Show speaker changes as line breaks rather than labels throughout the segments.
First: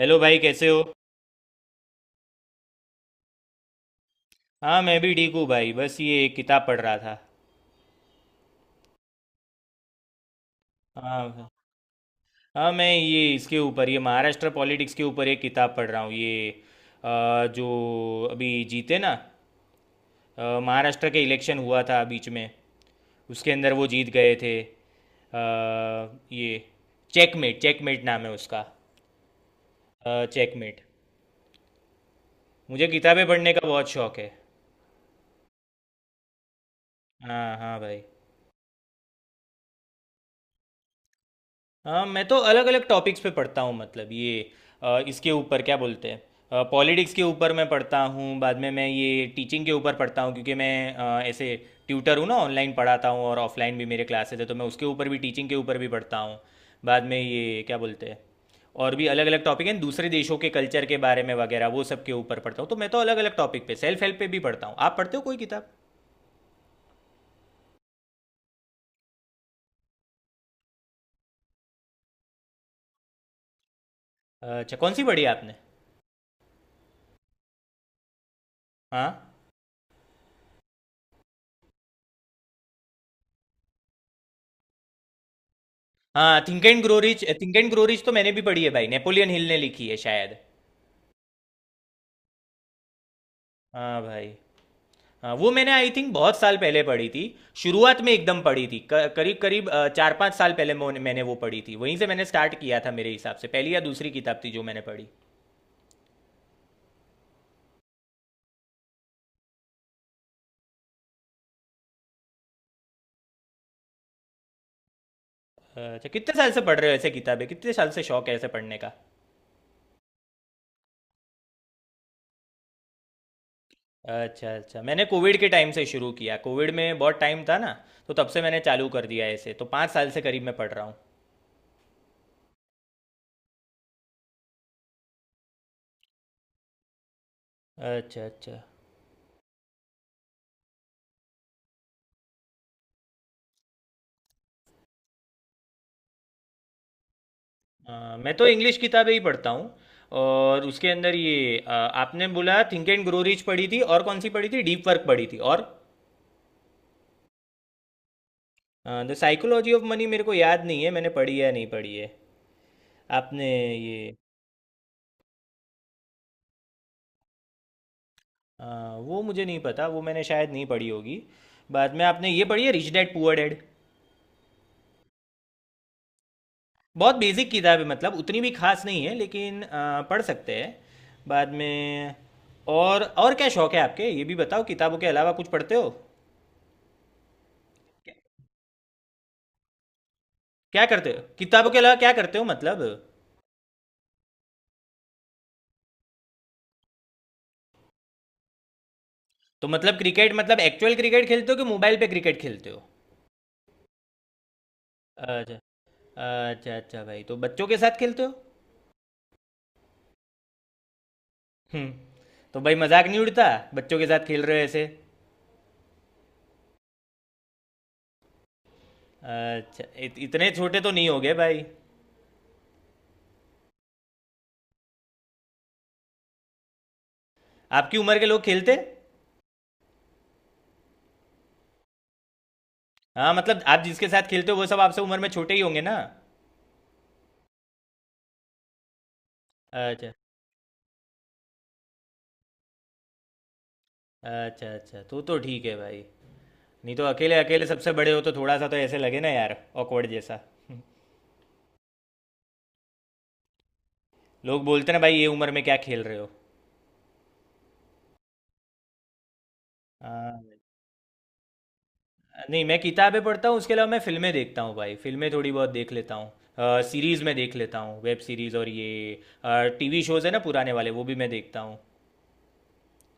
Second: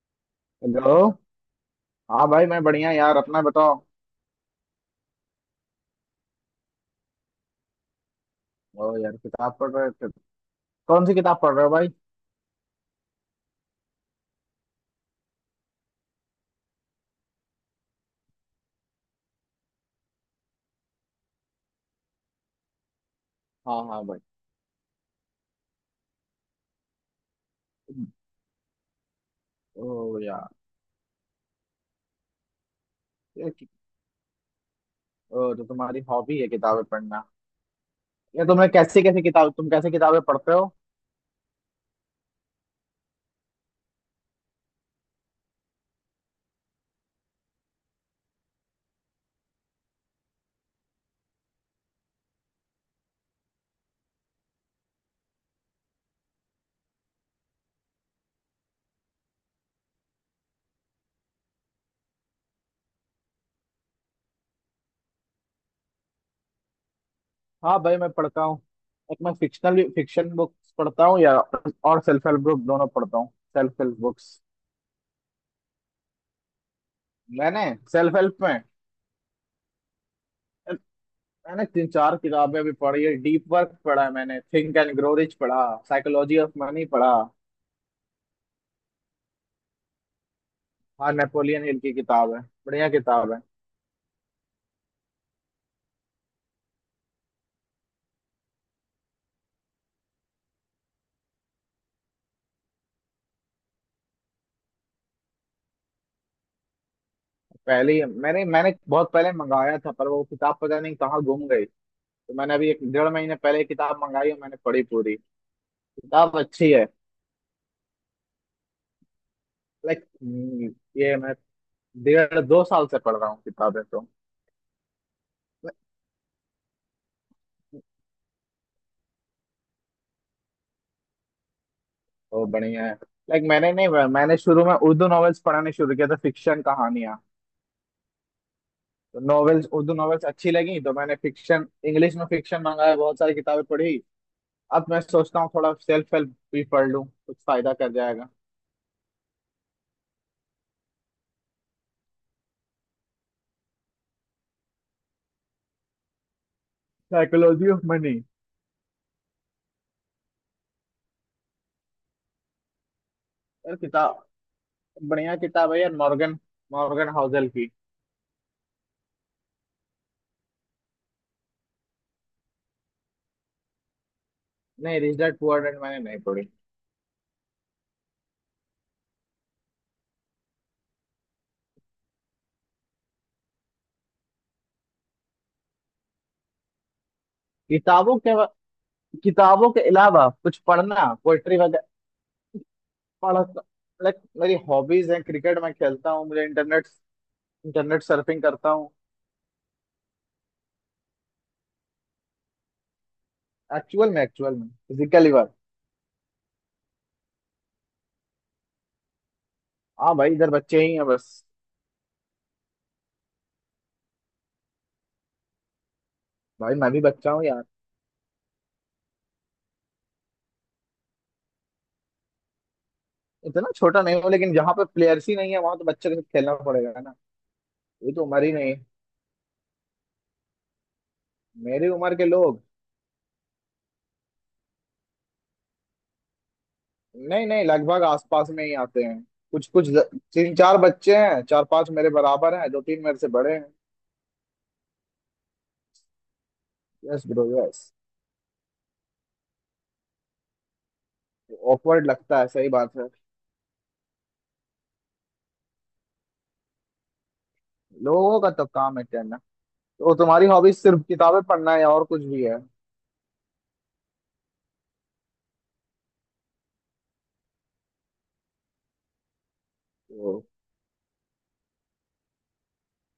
Hello भाई, कैसे हो?
हेलो। हाँ भाई मैं बढ़िया। यार अपना बताओ।
हाँ, मैं भी ठीक हूँ भाई, बस ये एक किताब पढ़ रहा था।
ओ यार, किताब पढ़ रहे थे। कौन सी
हाँ
किताब
भाई।
पढ़ रहे हो भाई?
हाँ, मैं ये इसके ऊपर ये महाराष्ट्र पॉलिटिक्स के ऊपर एक किताब पढ़ रहा हूँ ये जो अभी जीते ना। महाराष्ट्र के इलेक्शन हुआ था बीच में, उसके अंदर
हाँ
वो
हाँ
जीत
भाई।
गए थे। ये चेकमेट, चेकमेट नाम है उसका,
ओ यार।
चेकमेट। मुझे किताबें
ये
पढ़ने का
कि-
बहुत शौक है।
ओ तो तुम्हारी हॉबी है किताबें पढ़ना।
हाँ हाँ भाई।
ये तुम्हें कैसी कैसी किताब, तुम कैसे किताबें पढ़ते हो?
हाँ, मैं तो अलग अलग टॉपिक्स पे पढ़ता हूँ, मतलब ये इसके ऊपर क्या बोलते हैं, पॉलिटिक्स के ऊपर मैं पढ़ता हूँ, बाद में मैं ये टीचिंग के ऊपर पढ़ता हूँ क्योंकि मैं ऐसे ट्यूटर हूँ ना, ऑनलाइन पढ़ाता हूँ और ऑफलाइन भी मेरे क्लासेस है, तो मैं उसके ऊपर भी टीचिंग के ऊपर भी पढ़ता हूँ। बाद में ये क्या बोलते हैं, और भी अलग अलग टॉपिक हैं, दूसरे देशों के कल्चर के बारे में वगैरह, वो सब के ऊपर पढ़ता हूँ। तो मैं तो अलग अलग टॉपिक पे सेल्फ हेल्प पे भी पढ़ता हूँ। आप पढ़ते हो कोई किताब?
हाँ भाई मैं पढ़ता हूँ। एक मैं फिक्शनल फिक्शन बुक्स पढ़ता हूँ या और सेल्फ हेल्प बुक, दोनों पढ़ता हूँ। Self help books.
अच्छा, कौन सी पढ़ी आपने?
मैंने सेल्फ हेल्प में
हाँ।
मैंने तीन चार किताबें भी पढ़ी है। डीप वर्क पढ़ा है मैंने, थिंक एंड ग्रो रिच पढ़ा, साइकोलॉजी
हाँ,
of
think and
money
grow
पढ़ा।
Rich, think and grow rich तो मैंने भी पढ़ी है भाई, नेपोलियन हिल ने लिखी है शायद।
हाँ नेपोलियन हिल की किताब है। बढ़िया किताब है।
हाँ भाई। हाँ, वो मैंने आई थिंक बहुत साल पहले पढ़ी थी। शुरुआत में एकदम पढ़ी थी, करीब करीब चार पाँच साल पहले मैंने वो पढ़ी थी, वहीं से मैंने स्टार्ट किया था। मेरे हिसाब से पहली या दूसरी किताब थी जो मैंने पढ़ी।
पहले ही मैंने मैंने बहुत पहले मंगाया था, पर वो किताब पता नहीं कहाँ गुम गई। तो मैंने अभी एक डेढ़ महीने पहले ये किताब मंगाई और मैंने पढ़ी पूरी।
अच्छा, कितने
किताब
साल से
अच्छी
पढ़
है।
रहे हो ऐसे किताबें? कितने साल से शौक है ऐसे पढ़ने का?
लाइक, ये मैं डेढ़ दो साल से पढ़ रहा हूँ किताबें तो।
अच्छा अच्छा, मैंने कोविड के टाइम से शुरू किया, कोविड में बहुत टाइम था ना, तो तब से मैंने चालू कर दिया। ऐसे तो पाँच साल से करीब मैं पढ़ रहा हूँ।
तो बढ़िया है। लाइक, मैंने नहीं मैंने शुरू में उर्दू नॉवेल्स पढ़ने शुरू किया था, फिक्शन कहानियां।
अच्छा अच्छा।
तो नॉवेल्स, उर्दू नॉवेल्स अच्छी लगी तो मैंने फिक्शन, इंग्लिश में फिक्शन मंगाया, बहुत सारी किताबें पढ़ी। अब मैं सोचता हूँ थोड़ा सेल्फ हेल्प भी पढ़ लूँ, कुछ फायदा कर जाएगा।
मैं तो इंग्लिश किताबें ही पढ़ता हूँ। और उसके अंदर ये आपने बोला थिंक एंड ग्रो रिच पढ़ी थी, और कौन सी पढ़ी थी, डीप वर्क पढ़ी थी, और
psychology of money,
the psychology of money मेरे को याद नहीं है मैंने पढ़ी है या नहीं पढ़ी है। आपने
यार
ये
किताब, बढ़िया किताब है यार। मॉर्गन, मॉर्गन हाउसल की।
अ, वो मुझे नहीं पता, वो मैंने शायद नहीं पढ़ी होगी। बाद में आपने ये पढ़ी है रिच डैड पुअर डैड?
नहीं, रिच डैड पुअर डैड मैंने नहीं पढ़ी।
बहुत बेसिक किताब है, मतलब उतनी भी खास नहीं है, लेकिन पढ़ सकते हैं। बाद में और क्या शौक है आपके, ये भी बताओ, किताबों के अलावा कुछ पढ़ते हो?
किताबों के, किताबों के अलावा कुछ
क्या करते
पढ़ना,
हो
पोएट्री
किताबों के
वगैरह?
अलावा, क्या करते हो मतलब?
पढ़, लाइक मेरी हॉबीज हैं क्रिकेट मैं खेलता हूँ, मुझे इंटरनेट, इंटरनेट सर्फिंग करता हूँ।
तो मतलब क्रिकेट, मतलब एक्चुअल क्रिकेट खेलते हो कि मोबाइल पे क्रिकेट खेलते हो?
एक्चुअल में फिजिकली बात।
अच्छा। अच्छा अच्छा भाई, तो बच्चों के साथ खेलते हो?
हाँ भाई इधर बच्चे ही हैं बस।
हम्म। तो भाई मजाक नहीं उड़ता, बच्चों के साथ खेल रहे हो ऐसे?
भाई मैं भी बच्चा हूँ यार।
अच्छा, इतने छोटे तो नहीं हो गए भाई।
इतना छोटा नहीं हूँ, लेकिन जहाँ पे प्लेयर्स ही नहीं है वहां तो बच्चे के साथ खेलना पड़ेगा ना।
आपकी
ये
उम्र
तो
के लोग
उम्र ही नहीं
खेलते?
है। मेरी उम्र के लोग।
हाँ, मतलब आप जिसके साथ खेलते हो वो सब आपसे उम्र में छोटे ही होंगे ना?
नहीं नहीं, लगभग आसपास में ही आते हैं। कुछ कुछ
अच्छा।
तीन चार बच्चे हैं, चार पांच मेरे बराबर हैं, दो तीन मेरे से बड़े हैं।
अच्छा अच्छा, तो ठीक है भाई। नहीं तो
यस
अकेले
ब्रो
अकेले
यस।
सबसे बड़े हो तो थोड़ा सा तो ऐसे लगे ना यार, ऑकवर्ड जैसा।
ऑकवर्ड लगता है, सही बात है।
लोग बोलते ना भाई, ये उम्र में क्या खेल रहे हो।
लोगों का तो काम है कहना। तो
हाँ।
तुम्हारी हॉबीज सिर्फ किताबें पढ़ना है या और कुछ भी है?
नहीं, मैं किताबें पढ़ता हूँ, उसके अलावा मैं फिल्में देखता हूँ भाई। फिल्में थोड़ी बहुत देख लेता हूँ, सीरीज़ में देख लेता हूँ, वेब सीरीज़ और ये टीवी शोज़ है ना
तो,
पुराने वाले, वो भी मैं देखता हूँ।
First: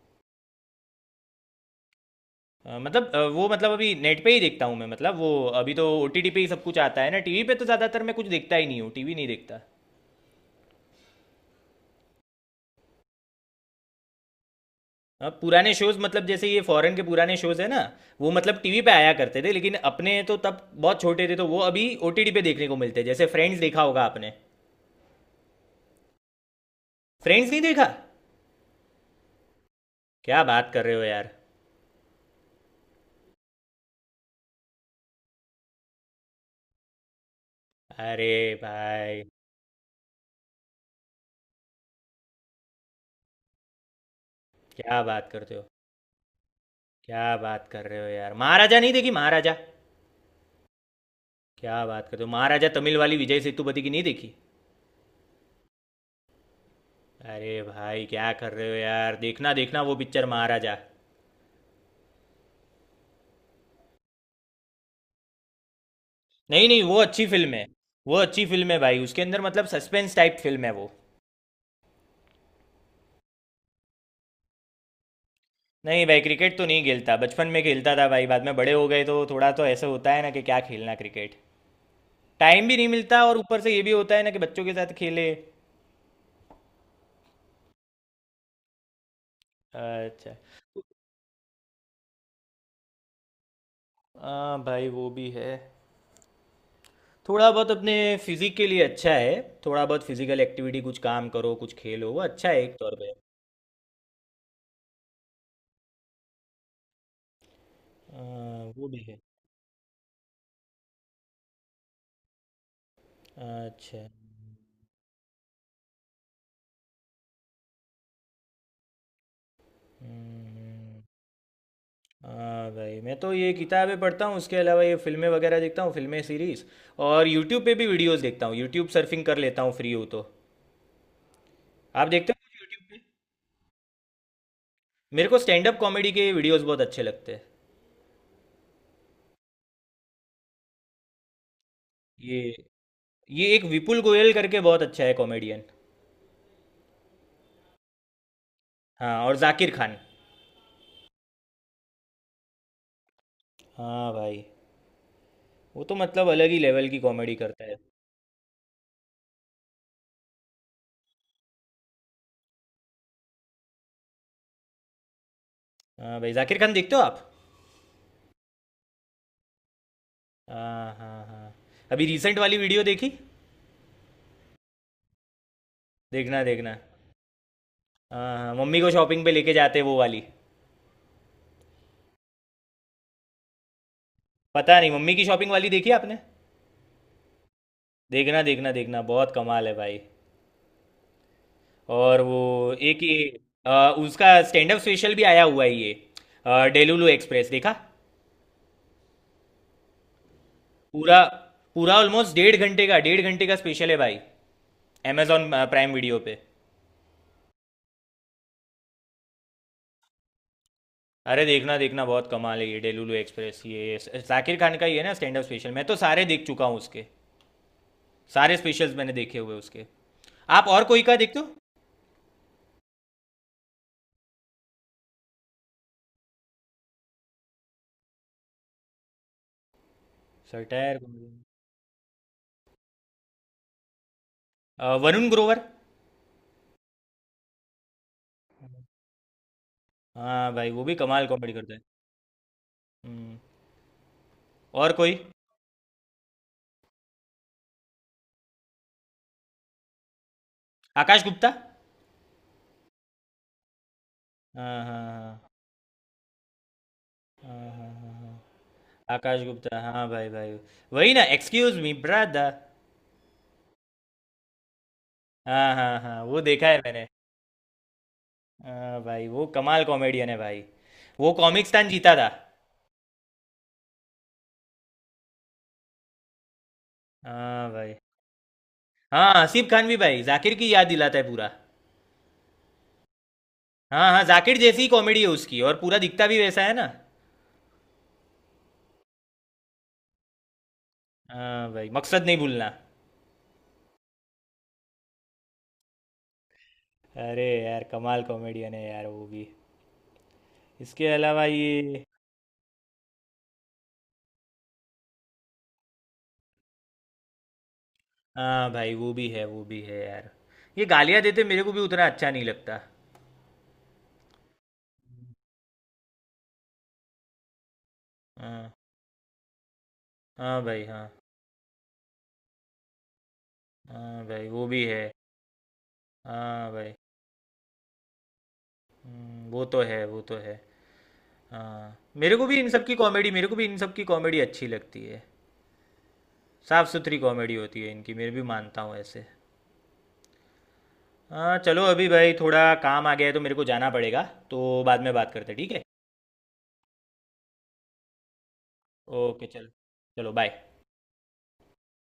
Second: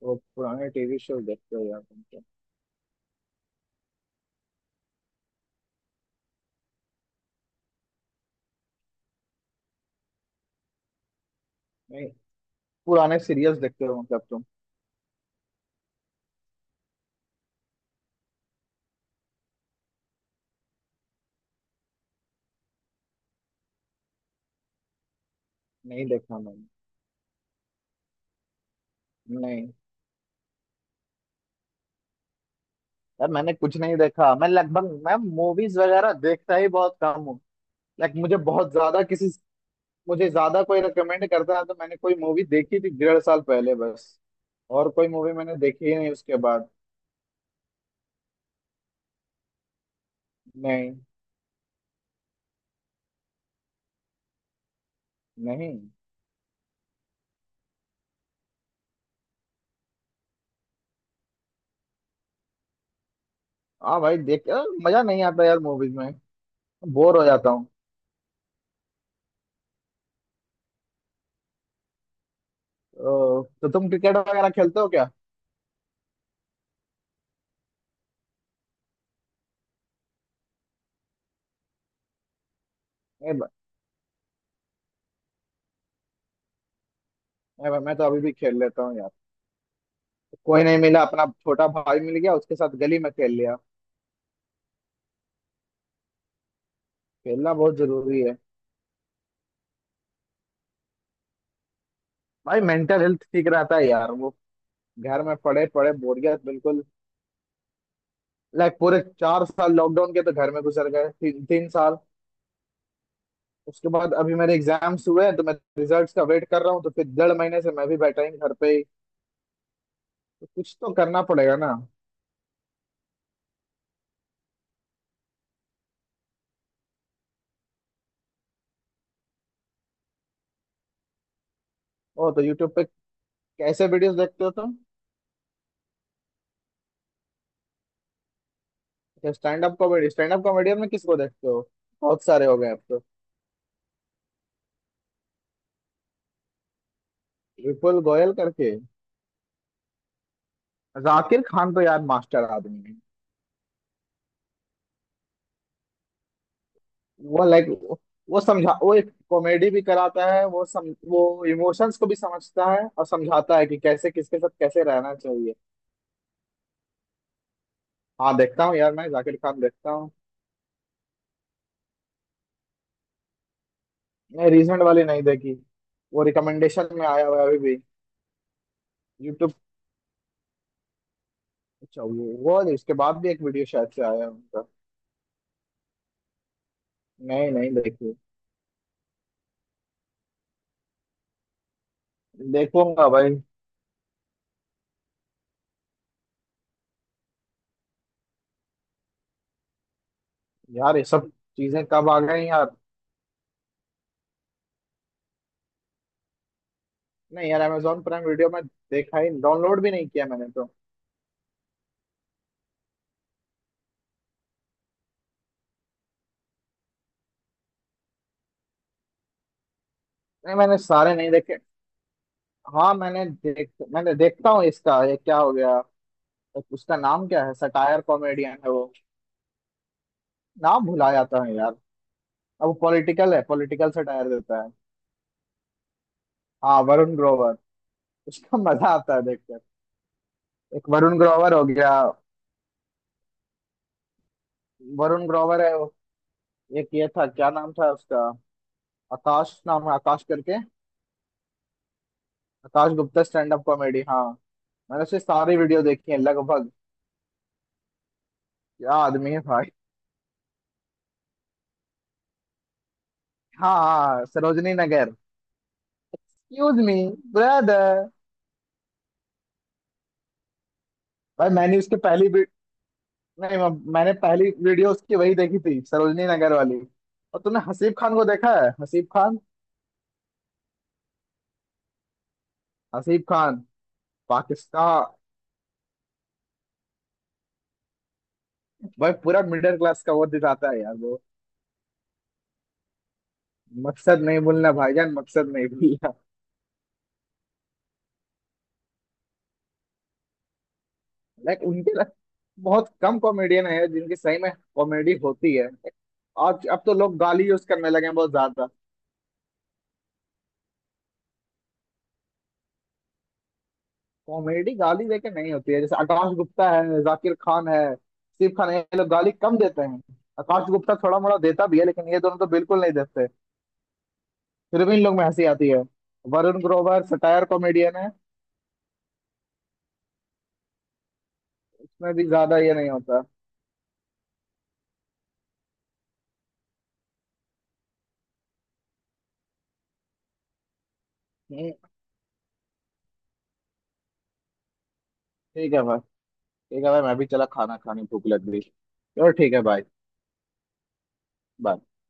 तो पुराने टीवी शो देखते हो यार तुम तो?
मतलब वो मतलब अभी नेट पे ही देखता हूँ मैं, मतलब वो अभी तो ओटीटी पे ही सब कुछ आता है ना, टीवी पे तो ज़्यादातर मैं कुछ देखता ही नहीं हूँ, टीवी नहीं देखता।
नहीं, पुराने सीरियल्स देखते हो मतलब तुम?
अब पुराने शोज़, मतलब जैसे ये फॉरेन के पुराने शोज़ है ना, वो मतलब टीवी पे आया करते थे लेकिन अपने तो तब बहुत छोटे थे, तो वो अभी ओटीटी पे देखने को मिलते हैं। जैसे फ्रेंड्स देखा होगा आपने।
नहीं देखा मैंने।
फ्रेंड्स नहीं देखा?
नहीं
क्या बात कर रहे हो यार।
यार, मैंने कुछ नहीं देखा। मैं लगभग मैं मूवीज वगैरह देखता ही बहुत कम हूँ। लाइक
अरे
मुझे बहुत ज्यादा
भाई,
किसी, मुझे ज्यादा कोई रिकमेंड करता है तो, मैंने कोई मूवी देखी थी डेढ़ साल पहले, बस। और
क्या
कोई
बात
मूवी
करते
मैंने
हो,
देखी ही नहीं उसके बाद।
क्या बात कर रहे हो यार। महाराजा नहीं देखी, महाराजा?
नहीं
क्या बात करते हो, महाराजा तमिल वाली विजय सेतुपति की नहीं देखी?
नहीं।
अरे भाई, क्या कर रहे हो यार। देखना देखना वो पिक्चर, महाराजा।
हाँ भाई देख यार, मजा नहीं आता यार मूवीज में।
नहीं नहीं, वो
बोर हो
अच्छी
जाता
फिल्म है।
हूँ।
वो अच्छी फिल्म है भाई, उसके अंदर मतलब सस्पेंस टाइप फिल्म है वो।
तो तुम क्रिकेट वगैरह खेलते हो क्या?
नहीं भाई, क्रिकेट तो नहीं खेलता, बचपन में खेलता था भाई, बाद में बड़े हो गए तो थोड़ा तो ऐसा होता है ना कि क्या खेलना क्रिकेट। टाइम भी नहीं मिलता
ए,
और
ब-
ऊपर से ये भी होता है ना कि बच्चों के साथ खेले।
मैं तो अभी भी खेल लेता हूँ यार।
अच्छा।
कोई नहीं मिला, अपना छोटा भाई मिल गया, उसके साथ गली में खेल लिया।
हाँ भाई, वो भी है। थोड़ा
खेलना
बहुत
बहुत
अपने
जरूरी है।
फिजिक के लिए अच्छा है। थोड़ा बहुत फिजिकल एक्टिविटी, कुछ काम करो, कुछ खेलो, वो अच्छा
भाई
है एक तौर
मेंटल
पे।
हेल्थ ठीक रहता है यार वो। घर में पड़े पड़े बोरियत बिल्कुल।
हाँ,
लाइक
वो
पूरे
भी है।
चार साल लॉकडाउन के तो घर में गुजर गए, तीन साल। उसके
अच्छा।
बाद अभी मेरे एग्जाम्स हुए हैं, तो मैं रिजल्ट्स का वेट कर रहा हूँ, तो फिर डेढ़ महीने से मैं भी बैठा ही घर पे ही। तो कुछ तो
हम्म।
करना पड़ेगा ना।
हाँ भाई, मैं तो ये किताबें पढ़ता हूँ, उसके अलावा ये फिल्में वगैरह देखता हूँ, फिल्में सीरीज। और यूट्यूब पे भी वीडियोस देखता हूँ, यूट्यूब सर्फिंग कर लेता हूँ फ्री हो तो। आप
ओ
देखते हो
तो
कुछ
यूट्यूब पे
यूट्यूब पे?
कैसे वीडियोस देखते हो तुम?
मेरे को स्टैंड अप कॉमेडी के वीडियोस बहुत अच्छे लगते हैं।
Stand up comedy, stand up comedian में किसको देखते हो? बहुत
ये
सारे हो गए अब तो।
ये एक विपुल गोयल करके बहुत अच्छा है कॉमेडियन।
विपुल गोयल करके?
हाँ, और जाकिर खान।
जाकिर खान तो यार मास्टर आदमी है।
हाँ भाई। वो तो मतलब अलग ही लेवल की कॉमेडी
वो
करता
लाइक,
है।
वो समझा, वो एक कॉमेडी भी कराता है, वो सम वो इमोशंस को भी समझता है और समझाता है कि कैसे किसके साथ कैसे रहना चाहिए।
हाँ भाई, जाकिर खान देखते हो आप?
हाँ देखता हूँ यार, मैं जाकिर खान देखता हूँ।
हाँ हाँ हाँ। अभी रिसेंट वाली वीडियो देखी?
नहीं रिसेंट वाली नहीं देखी। वो
देखना देखना।
रिकमेंडेशन में आया हुआ है अभी भी,
हाँ हाँ, मम्मी को शॉपिंग पे लेके
यूट्यूब।
जाते हैं वो वाली।
अच्छा, वो इसके बाद भी एक वीडियो शायद से आया है उनका।
पता नहीं, मम्मी की शॉपिंग वाली देखी आपने?
नहीं नहीं देखी।
देखना देखना देखना, बहुत कमाल है भाई। और वो एक
देखूंगा भाई।
ये उसका स्टैंड अप स्पेशल भी आया हुआ है ये डेलुलु एक्सप्रेस देखा?
यार ये
पूरा,
सब चीजें
पूरा
कब आ
ऑलमोस्ट
गई
डेढ़
यार।
घंटे का, डेढ़ घंटे का स्पेशल है भाई, अमेजॉन प्राइम वीडियो पे।
नहीं यार Amazon प्राइम वीडियो में देखा ही, डाउनलोड भी नहीं किया मैंने तो।
अरे देखना देखना, बहुत कमाल है ये डेलुलु एक्सप्रेस ये। जाकिर खान का ही है ना स्टैंड अप स्पेशल। मैं तो सारे देख चुका हूँ उसके, सारे स्पेशल्स मैंने देखे हुए उसके।
नहीं
आप
मैंने
और कोई
सारे
का
नहीं
देखते हो?
देखे। हाँ मैंने देख मैंने देखता हूँ इसका, ये क्या हो गया उसका नाम, क्या है, सटायर कॉमेडियन है वो, नाम
सटायर
भुला
कॉमेडी,
जाता है यार। अब वो पॉलिटिकल है, पॉलिटिकल सटायर देता है।
वरुण ग्रोवर।
हाँ वरुण ग्रोवर। उसका मजा आता है देख।
हाँ भाई, वो
एक
भी
वरुण
कमाल कॉमेडी
ग्रोवर हो
करता है।
गया।
हम्म, और कोई?
वरुण ग्रोवर है वो। एक ये था, क्या नाम था उसका, आकाश नाम है, आकाश करके।
आकाश गुप्ता।
आकाश गुप्ता स्टैंड अप कॉमेडी, हाँ।
हाँ
मैंने उसकी
हाँ
सारी वीडियो देखी है लगभग।
हाँ हाँ हाँ हाँ हाँ।
क्या आदमी है
आकाश
भाई।
गुप्ता, हाँ भाई भाई। वही ना, एक्सक्यूज मी ब्रदर।
हाँ हाँ सरोजनी नगर।
हाँ हाँ हाँ, वो देखा है
एक्सक्यूज मी
मैंने।
ब्रदर।
हाँ भाई, वो कमाल कॉमेडियन है भाई। वो
भाई
कॉमिक
मैंने
स्टैन
उसकी
जीता था।
पहली वी- नहीं मैं- मैंने पहली वीडियो उसकी वही देखी थी, सरोजनी नगर वाली। और तुमने
हाँ
हसीब
भाई।
खान को देखा है? हसीब
हाँ,
खान,
आसिफ खान भी भाई जाकिर की याद दिलाता है पूरा।
हसीब खान,
हाँ हाँ, जाकिर जैसी ही
पाकिस्तान।
कॉमेडी है उसकी और पूरा दिखता भी वैसा है ना।
भाई पूरा मिडिल क्लास का वो दिखाता है यार वो।
हाँ भाई, मकसद नहीं भूलना।
मकसद नहीं भूलना भाईजान, मकसद नहीं भूलना।
अरे यार, कमाल कॉमेडियन है यार वो भी। इसके अलावा
लाइक उनके
ये।
लाइक बहुत कम कॉमेडियन है जिनकी सही में कॉमेडी होती है। आज अब तो लोग गाली यूज करने लगे हैं बहुत ज्यादा।
हाँ भाई, वो भी है, वो भी है यार। ये गालियाँ देते मेरे को भी उतना अच्छा नहीं लगता।
कॉमेडी गाली देके नहीं होती है। जैसे आकाश गुप्ता है, जाकिर खान है, सिर्फ खान
हाँ।
है, ये लोग गाली कम देते हैं।
हाँ
आकाश
भाई।
गुप्ता
हाँ
थोड़ा मोड़ा देता भी है, लेकिन ये दोनों तो बिल्कुल नहीं देते।
हाँ भाई, वो भी
फिर भी
है।
इन लोग में हंसी आती है। वरुण
हाँ भाई।
ग्रोवर सटायर कॉमेडियन है,
वो तो है, वो तो है। हाँ।
उसमें भी ज्यादा ये नहीं होता।
मेरे को भी इन सब की कॉमेडी अच्छी लगती है। साफ सुथरी कॉमेडी होती है इनकी, मैं भी मानता हूँ ऐसे। हाँ
हम्म।
चलो, अभी भाई थोड़ा काम आ गया है तो मेरे को जाना पड़ेगा। तो बाद में बात करते हैं, ठीक
ठीक
है।
है भाई। ठीक है भाई, मैं भी चला खाना खाने, भूख लग गई। चलो
ओके
ठीक है
चल,
भाई।
चलो बाय।
बाय।